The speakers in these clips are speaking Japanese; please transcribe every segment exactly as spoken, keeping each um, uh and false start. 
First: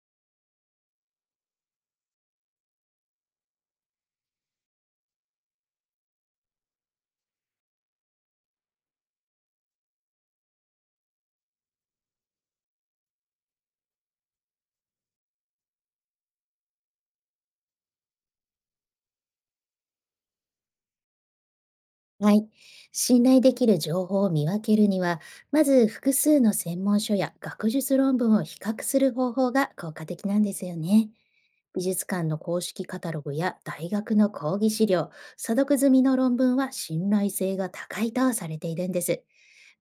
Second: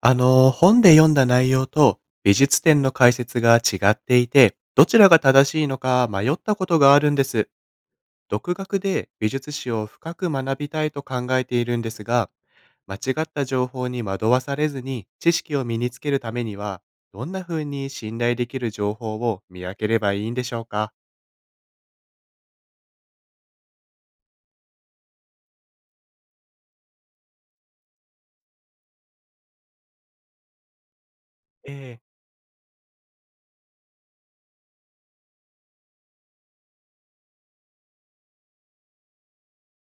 あの、本で読んだ内容と美術展の解説が違っていて、どちらが正しいのか迷ったことがあるんです。独学で美術史を深く学びたいと考えているんですが、間違った情報に惑わされずに知識を身につけるためには、どんな風に信頼できる情報を見分ければいいんでしょうか？はい。信頼できる情報を見分けるには、まず複数の専門書や学術論文を比較する方法が効果的なんですよね。美ええ。術館の公式カタログや大学の講義資料、査読済みの論文は信頼性が高いとされているんです。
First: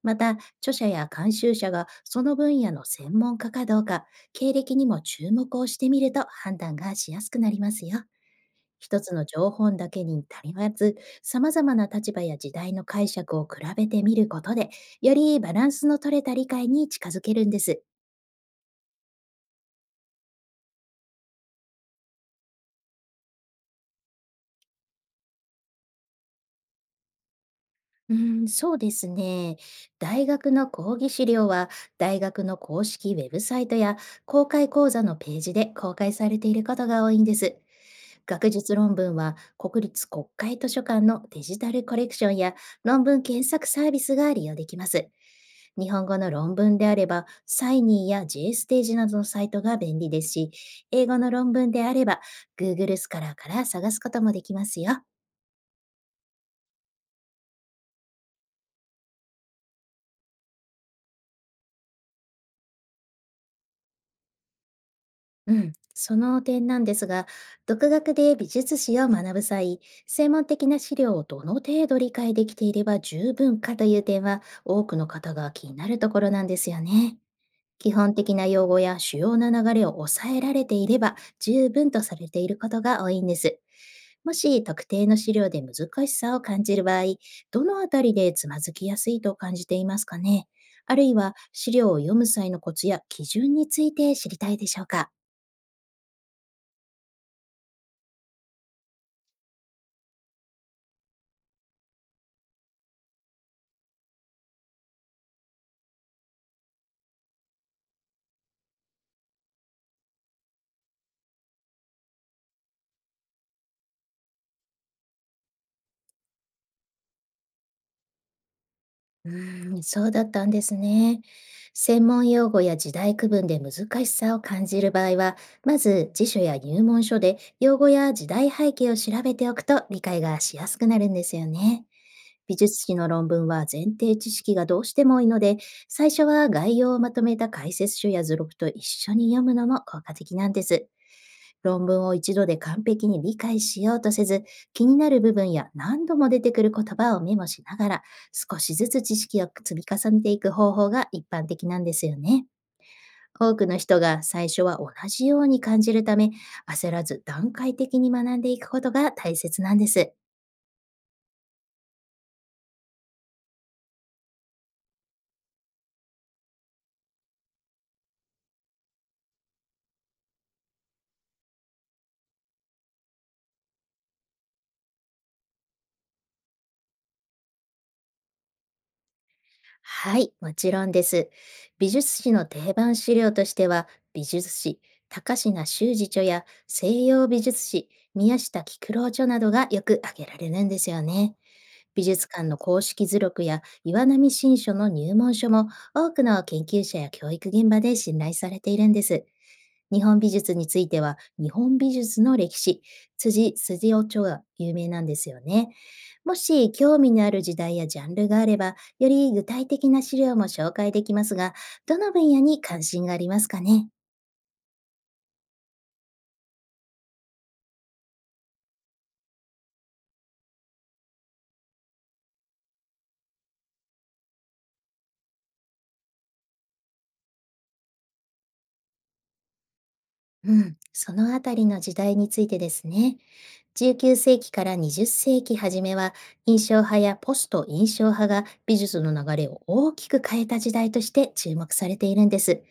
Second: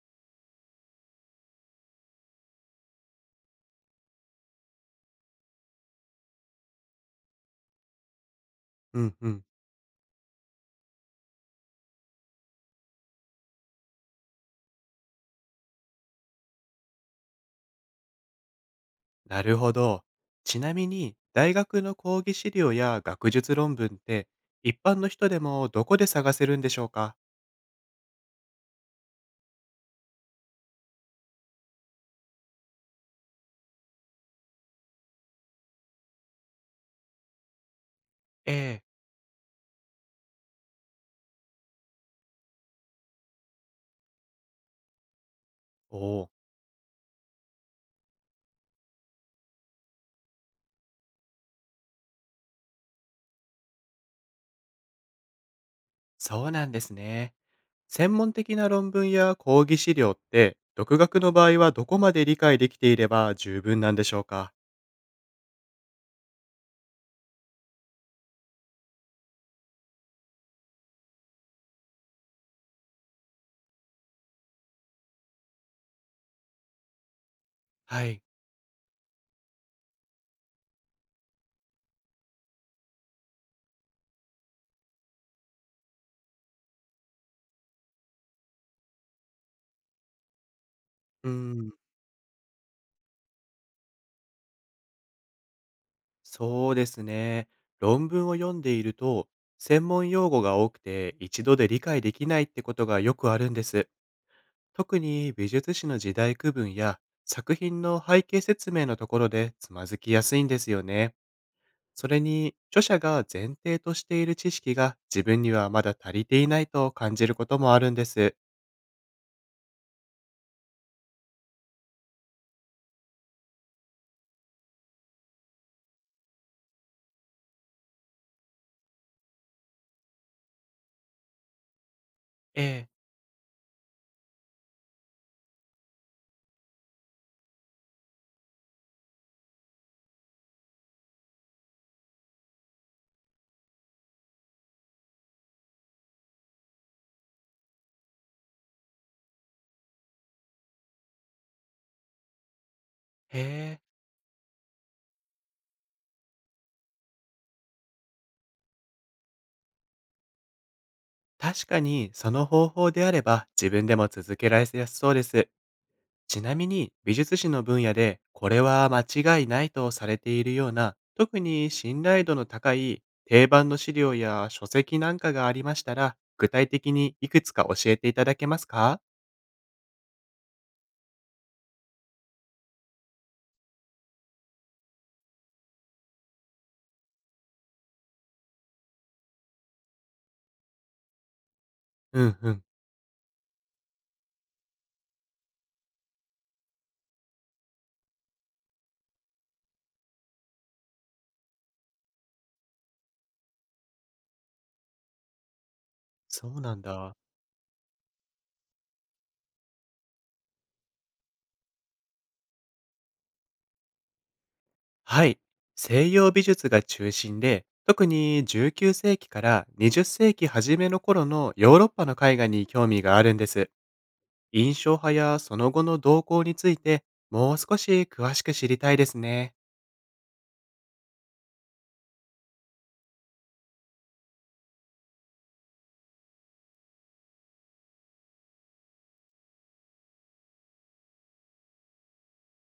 また、著者や監修者がその分野の専門家かどうか、経歴にも注目をしてみると判断がしやすくなりますよ。う一つんのうん。情報だけに足りず、様々な立場や時代の解釈を比べてみることで、よりバランスの取れた理解に近づけるんです。なるほど。ちなみに、大学の講義資料や学術論文って、一般の人でもどこで探せるんでしょうか？うん、そうですね。大学の講義資料は、大学の公式ウェブサイトや公開講座のページで公開されていることが多いんです。学え術え。論文は、国立国会図書館のデジタルコレクションや論文検索サービスが利用できます。日お本語お、の論文であれば、サイニーや J ステージなどのサイトが便利ですし、英語の論文であれば、Google スカラーから探すこともできますよ。そうなんですね。専門的な論文や講義資料って、独学の場合はどこまで理解できていれば十分なんでしょうか？うん、その点なんですが、独学で美術史を学ぶ際、専門的な資料をどの程度理解できていれば十分かという点は、多くの方が気になるところなんですよね。基は本い。的な用語や主要な流れを抑えられていれば十分とされていることが多いんです。もし特定の資料で難しさを感じる場合、どのあたりでつまずきやすいと感じていますかね？あるいうーは資ん、料を読む際のコツや基準について知りたいでしょうか？そうですね。論文を読んでいると、専門用語が多くて一度で理解できないってことがよくあるんです。特に美術史の時代区分や作品の背景説明のところでつまずきやすいんですよね。それに、著者が前提としている知識が自分にはまだ足りていないと感じることもあるんです。うーん、そうだったんですね。専門用語や時代区分で難しさを感じる場合は、まず辞書や入門書で用語や時代背景を調べておくと理解がしやすくなるんですよね。美え術え。史の論文は前提知識がどうしても多いので、最初は概要をまとめた解説書や図録と一緒に読むのも効果的なんです。論文を一度で完璧に理解しようとせず、気になる部分や何度も出てくる言葉をメモしながら、少しずつ知識を積み重ねていく方法が一般的なんですよね。へ多くのえ。人が最初は同じように感じるため、焦らず段階的に学んでいくことが大切なんです。確かにその方法であれば自分でも続けられやすそうです。ちなみに、美術史の分野でこれは間違いないとされているような、特に信頼度の高い定番の資料や書籍なんかがありましたら、具体的にいくつか教えていただけますか？はい、もちろんです。美術史の定番資料としては、美術史、高階修司著や西洋美術史、宮下菊郎著などがよく挙げられるんですよね。美う術ん館うのん、公式図録や岩波新書の入門書も、多くの研究者や教育現場で信頼されているんです。日本美術については、日本美術の歴史、辻辻夫長が有名なんですよね。もそうしなん興味だ。のある時代やジャンルがあれば、より具体的な資料も紹介できますが、どの分野に関心がありますかね？はい。西洋美術が中心で、特にじゅうきゅう世紀からにじゅう世紀初めの頃のヨーロッパの絵画に興味があるんです。印象派やその後の動向について、もう少し詳しく知りたいですね。うん、そのあたりの時代についてですね。じゅうきゅう世紀からにじゅう世紀初めは、印象派やポスト印象派が美術の流れを大きく変えた時代として注目されているんです。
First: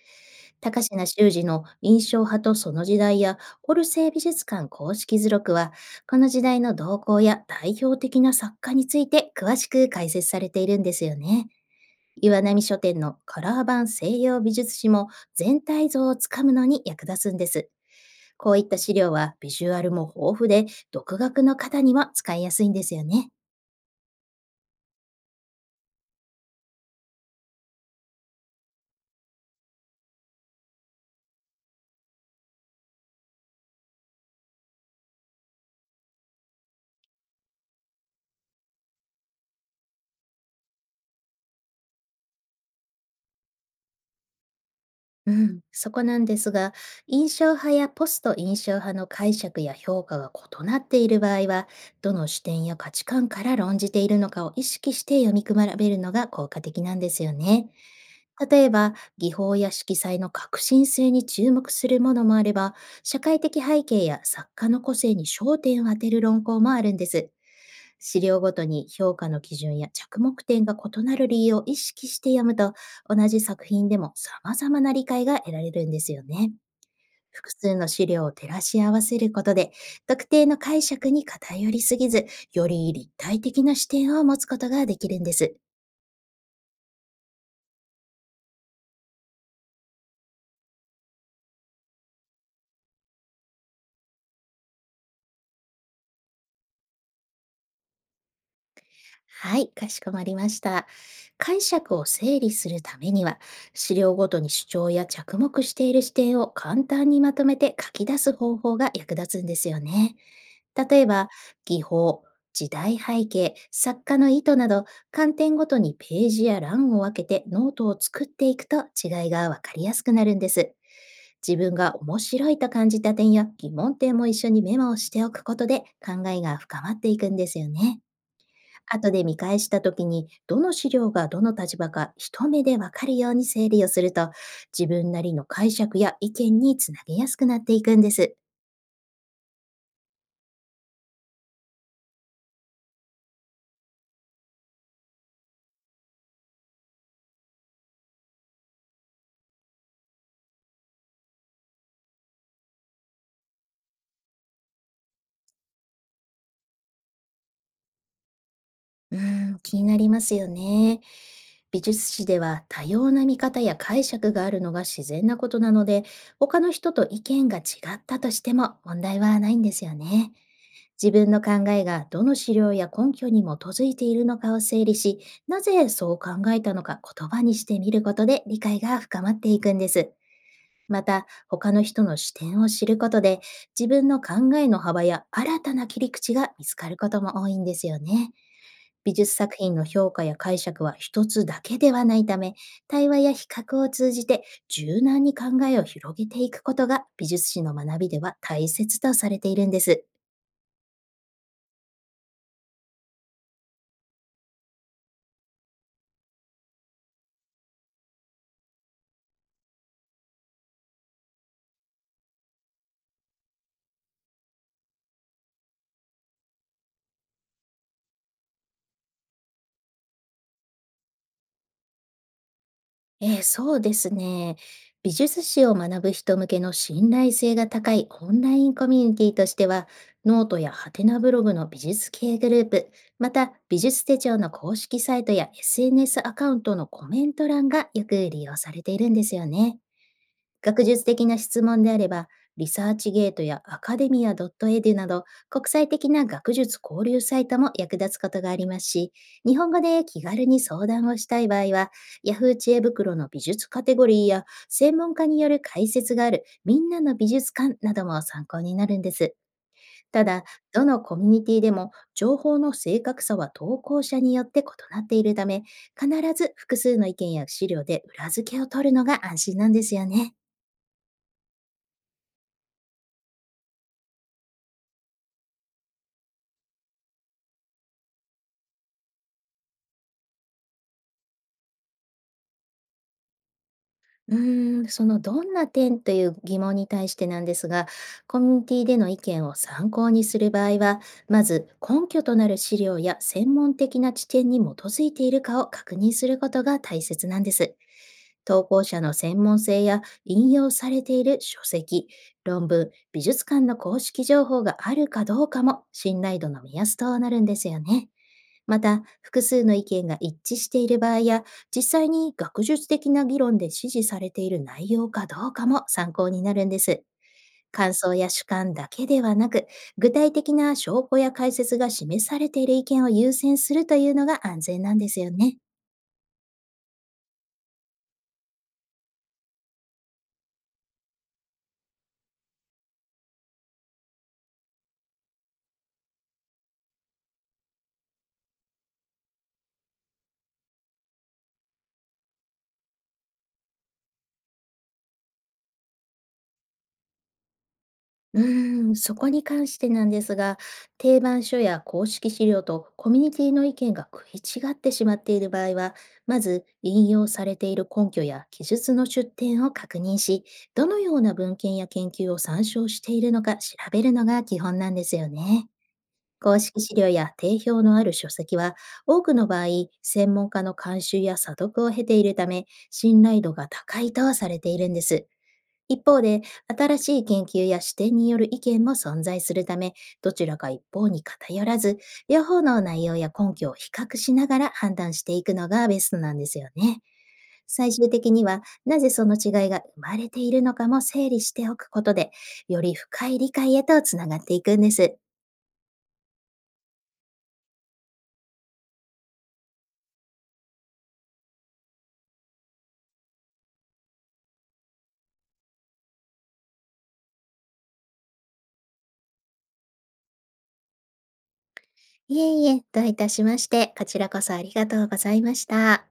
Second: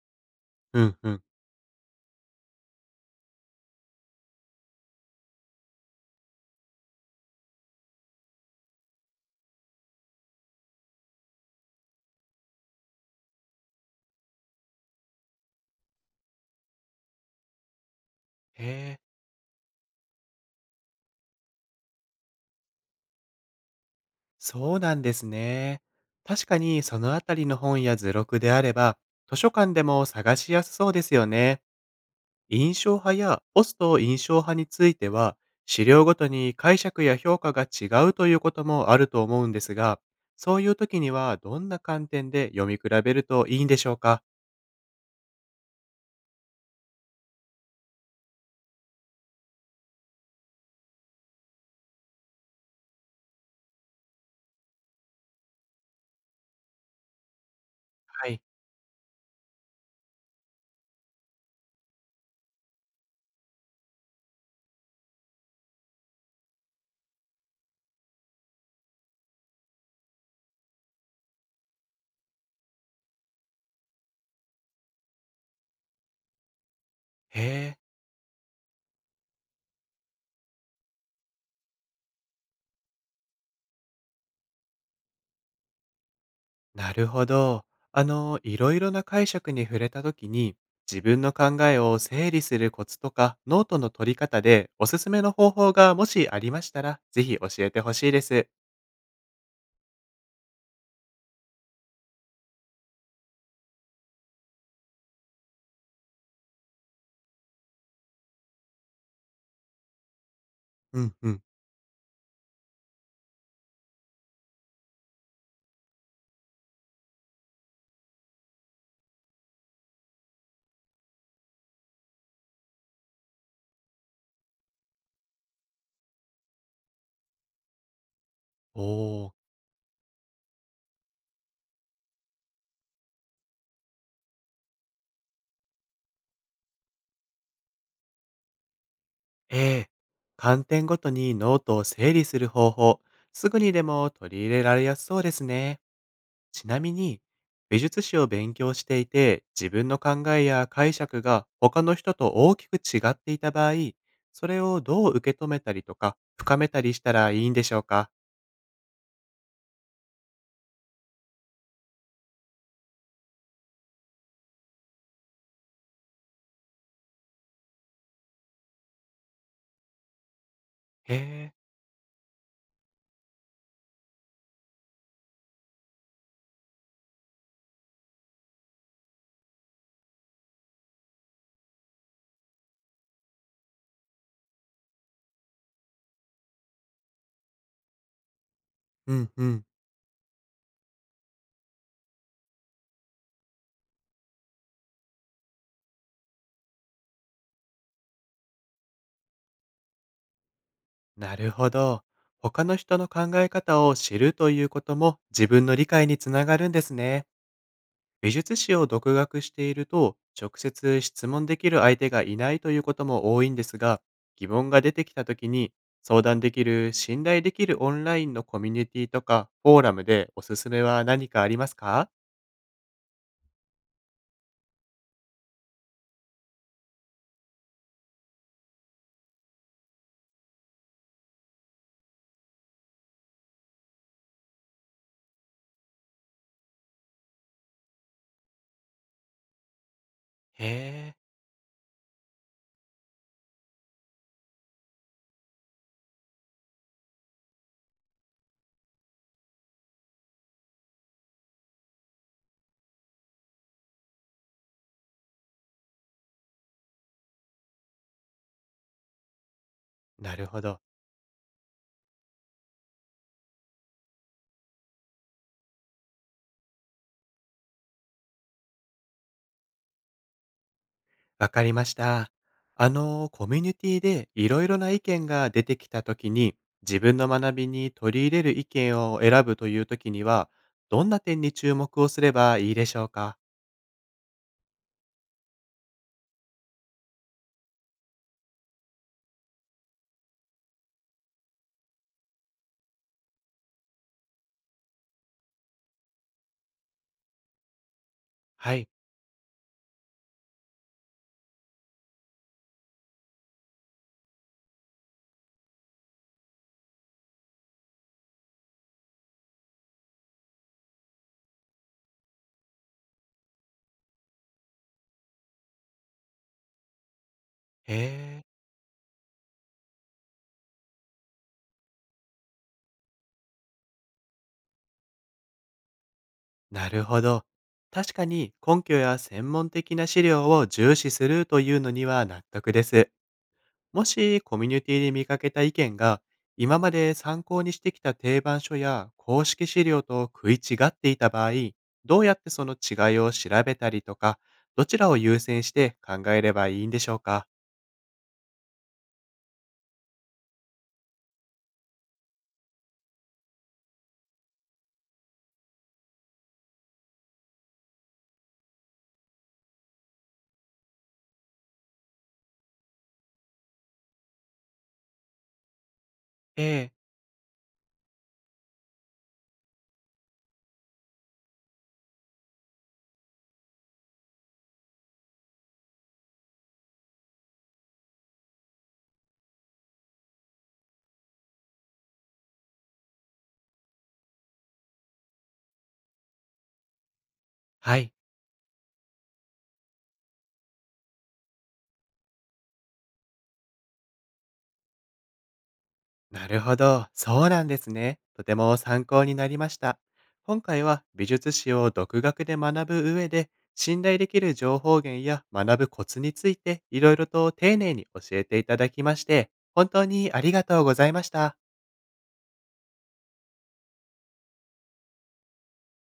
う高ん階うん。修司の印象派とその時代や、オルセー美術館公式図録は、この時代の動向や代表的な作家について詳しく解説されているんですよね。岩波書店のカラー版西洋美術史も、全体像をつかむのに役立つんです。こへういった資え、料はビジュアルも豊富で、独学の方には使いやすいんですよね。そうなんですね。確かにそのあたりの本や図録であれば、図書館でも探しやすそうですよね。印象派やポスト印象派については、資料ごとに解釈や評価が違うということもあると思うんですが、そういう時にはどんな観点で読み比べるといいんでしょうか？うん、そこなんですが、印象派やポスト印象派の解釈や評価が異なっている場合は、どの視点や価値観から論じているのかを意識して読み比べるのが効果的なんですよね。はい。例えば、技法や色彩の革新性に注目するものもあれば、社会的背景や作家の個性に焦点を当てる論考もあるんです。資料ごとに評価の基準や着目点が異なる理由を意識して読むと、同じ作品でも様々な理解が得られるんですよね。へ複え。数の資料を照らし合わせることで、特定の解釈に偏りすぎず、より立体的な視点を持つことができるんです。なるほど。あの、いろいろな解釈に触れた時に、自分の考えを整理するコツとか、ノートの取り方でおすすめの方法がもしありましたら、ぜひ教えてほしいです。はい、かしこまりました。解釈を整理するためには、資料ごとに主張や着目している視点を簡単にまとめて書き出す方法が役立つんですよね。う例えんば、うん。技法、時代背景、作家の意図など、観点ごとにページや欄を分けてノートを作っていくと違いがわかりやすくなるんです。自分が面白いと感じた点や疑問点も一緒にメモをしておくことで、考えが深まっていくんですよね。お後でー。見返した時に、どの資料がどの立場か一目でわかるように整理をすると、自分なりの解釈や意見につなげやすくなっていくんです。ええ、観点ごとにノートを整理する方法、すぐにでも取り入れられやすそうですね。ちなみに、美術史を勉強していて、自分の考えや解釈が他の人と大きく違っていた場合、それをどう受け止めたりとか、深めたりしたらいいんでしょうか？うーん、気になりますよね。美術史では多様な見方や解釈があるのが自然なことなので、他の人と意見が違ったとしても問題はないんですよね。自へ分のえ。考えがどの資料や根拠に基づいているのかを整理し、なぜそう考えたのか言葉にしてみることで、理解が深まっていくんです。また、他の人の視点を知ることで、自分の考えの幅や新たな切り口が見つかることも多いんですよね。う美ん術う作ん。品の評価や解釈は一つだけではないため、対話や比較を通じて柔軟に考えを広げていくことが、美術史の学びでは大切とされているんです。なるほど。他の人の考え方を知るということも自分の理解につながるんですね。美術史を独学していると、直接質問できる相手がいないということも多いんですが、疑問が出てきたときに、相談できる信頼できるオンラインのコミュニティとかフォーラムでおすすめは何かありますか？えーそうですね。美術史を学ぶ人向けの信頼性が高いオンラインコミュニティとしては、ノートやハテナブログの美術系グループ、また美術手帳の公式サイトや エスエヌエス アカウントのコメント欄がよく利用されているんですよね。へ学術え。的な質問であれば、リサーチゲートやアカデミア .edu など、国際的な学術交流サイトも役立つことがありますし、日本語で気軽に相談をしたい場合は、Yahoo! 知恵袋の美術カテゴリーや、専門家による解説があるみんなの美術館なども参考になるんです。たなだ、るほど。どのコミュニティでも情報の正確さは投稿者によって異なっているため、必ず複数の意見や資料で裏付けを取るのが安心なんですよね。わかりました。あの、コミュニティでいろいろな意見が出てきたときに、自分の学びに取り入れる意見を選ぶというときには、どんな点に注目をすればいいでしょうか？うーん、そのどんな点という疑問に対してなんですが、コミュニティでの意見を参考にする場合は、まず根拠となる資料や専門的な知見に基づいているかを確認することが大切なんです。投は稿い。者の専門性や、引用されている書籍、論文、美術館の公式情報があるかどうかも、信頼度の目安となるんですよね。また、複数の意見が一致している場合や、実際に学術的な議論で支持されている内容かどうかも参考になるんです。へ感想やえ。主観だけではなく、具体的な証拠や解説が示されている意見を優先するというのが安全なんですよね。なるほど。確かに根拠や専門的な資料を重視するというのには納得です。もしコミュニティで見かけた意見が今まで参考にしてきた定番書や公式資料と食い違っていた場合、どうやってその違いを調べたりとか、どちらを優先して考えればいいんでしょうか？うーん、そこに関してなんですが、定番書や公式資料とコミュニティの意見が食い違ってしまっている場合は、まず引用されている根拠や記述の出典を確認し、どのような文献や研究を参照しているのか調べるのが基本なんですよね。公え式資え。料や定評のある書籍は、多くの場合、専門家の監修や査読を経ているため、信頼度が高いとされているんです。一方で、新しい研究や視点による意見も存在するため、どちらか一方に偏らず、両方の内容や根拠を比較しながら判断していくのがベストなんですよね。最は終い。的には、なぜその違いが生まれているのかも整理しておくことで、より深い理解へとつながっていくんです。なるほど。そうなんですね。とても参考になりました。今回は美術史を独学で学ぶ上で、信頼できる情報源や学ぶコツについていろいろと丁寧に教えていただきまして、本当にありがとうございました。いえいえ、どういたしまして、こちらこそありがとうございました。